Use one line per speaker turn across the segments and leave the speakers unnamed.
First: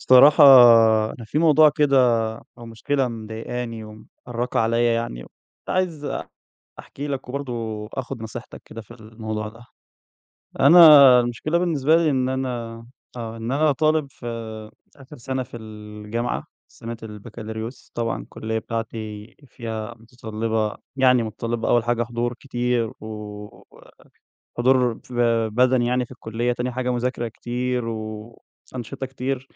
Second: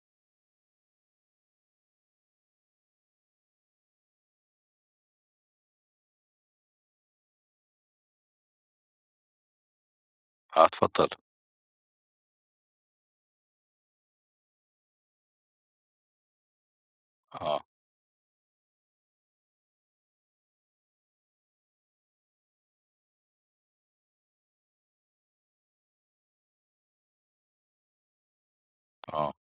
الصراحة أنا في موضوع كده أو مشكلة مضايقاني ومأرّقة عليّا يعني وكنت عايز أحكي لك وبرضه آخُد نصيحتك كده في الموضوع ده.
آه اتفضّل.
أنا المشكلة بالنسبة لي إن أنا آه. إن أنا طالب في آخِر سَنة في الجامعة سَنة
آه.
البكالوريوس، طبعًا الكُلّية بتاعتي فيها مُتَطلِّبة يعني مُتَطلِّبة أول حاجة حضور كتير و حضور ب بَدَني يعني في الكُلّية، تاني حاجة مذاكرة كتير وأنشطة
آه.
كتير.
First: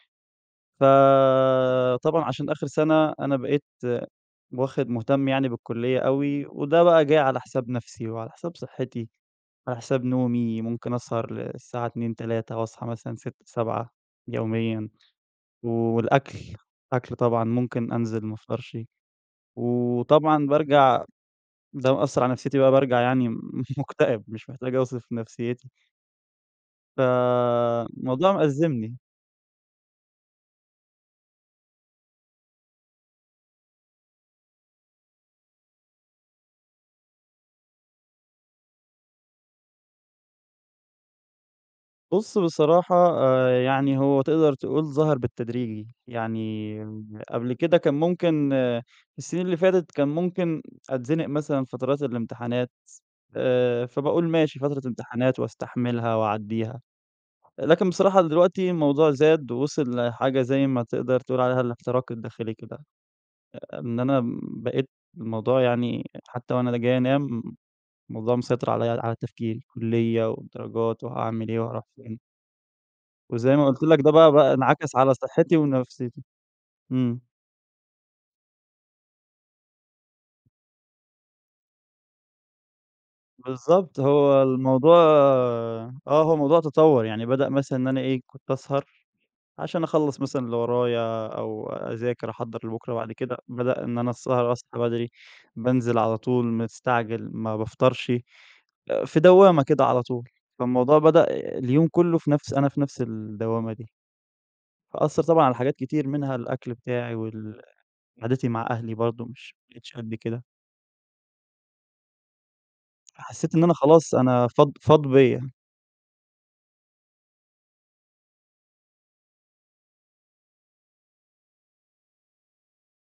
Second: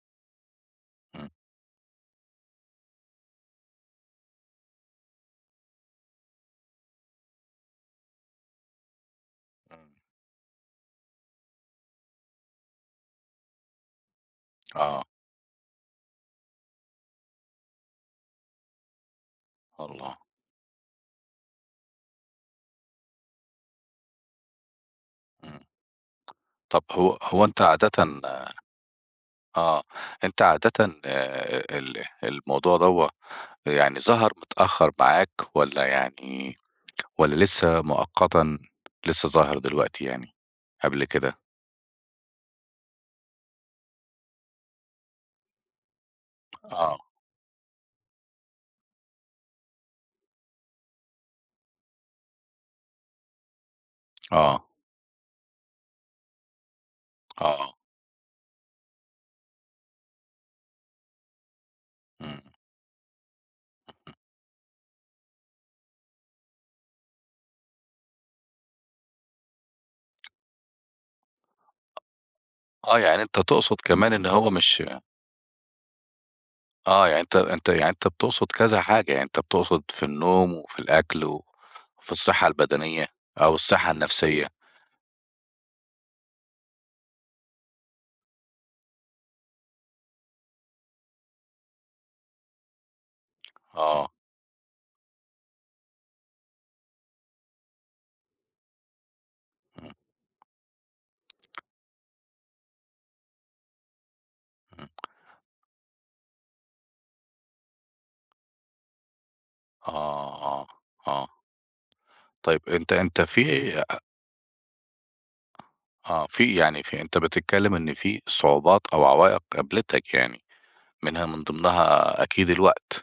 إمم.
فطبعًا عشان آخِر سَنة، أنا بقيت واخِد مُهتم يعني بالكُلّية أوي وده بقى جِه على حساب نفسي وعلى حساب صحّتي، على
إمم.
حساب نومي، ممكن أسهر للساعة 02:00، 03:00 وأصحى مثلًا 06:00، 07:00 يوميًا
آه.
والأكل، أكل طبعًا، ممكن أنزل ما أفطرش
والله.
وطبعًا بارجع ده مأثّرعلى نفسيتي بقى بارجع يعني مُكتئب، مش محتاج أوصف
إمم.
نفسيّتي.
طَب هو هو أنت عادةً
فالموضوع مأزّمني.
آه. أنت عادةً آآ ال الموضوع دوًة آآ يعني ظَهَر متأخّر معاك والّا يعني والّا لسّه مؤقتًا لسّه ظاهر دلوقتي يعني قبل كده؟
بُص بصراحة آآ يعني هو تقدر تقول ظَهَر بالتدريجي. يعني
آه.
قبل كده كان ممكن السِنين اللي فاتت كان ممكن أتزنق مثلًا فترات الامتحانات، آآ فباقول ماشي
آه.
فترة امتحانات واستحملها وأعدّيها،
آه.
لكن بصراحة دلوقتي الموضوع زاد ووِصل لحاجة زي ما تقدر تقول عليها الإحتراق
إمم.
الداخلي كده. إن
[unintelligible]
أنا م بقيت الموضوع يعني حتّى وأنا جاي أنام، الموضوع مسيطر عليّا على تفكيري. الكُلّية والدرجات وهاعمل إيه وهاروح فين.
آه. يعني أنت
وزي ما
تقصد
قُلت لك ده
كمان إن
بقى
هو
بقى
مش
انعكس على صحّتي ونفسيتي.
آه.
إمم.
يعني أنت أنت يعني أنت بتقصد كذا حاجة، يعني أنت بتقصد في النوم وفي الأكل وفي الصحّة البدنيّة أو الصحّة
بالضبط. هو
النفسيّة.
الموضوع آه. هو الموضوع تطوَّر، يعني بدأ مثلًا إن أنا إيه، كنت أسهر عشان أخلّص مثلًا اللي ورايا أو أذاكر أحضّر لبُكرة وبعد كده بدأ إن أنا
آه.
السهر أصحى بدري، بانزل على طول مستعجل ما بافطرش، آآ في دوّامة كده
إمم.
على طول. فالموضوع بدأ اليوم كُلّه في نفس أنا في نفس الدوّامة دي.
إمم.
أثّر طبعًا على حاجات كتير منها الأكل بتاعي وال قعدتي مع أهلي برضه مش ما
آه،
بقيتش قد كده.
آه، آه. طيب، أنت أنت
فحسّيت إن أنا
في أ
خلاص أنا فاض فاض بيّا.
آه. في يعني في أنت بتتكلّم إن في صعوبات أو عوائِق قابلتك يعني منها من ضمنها أكيد الوقت.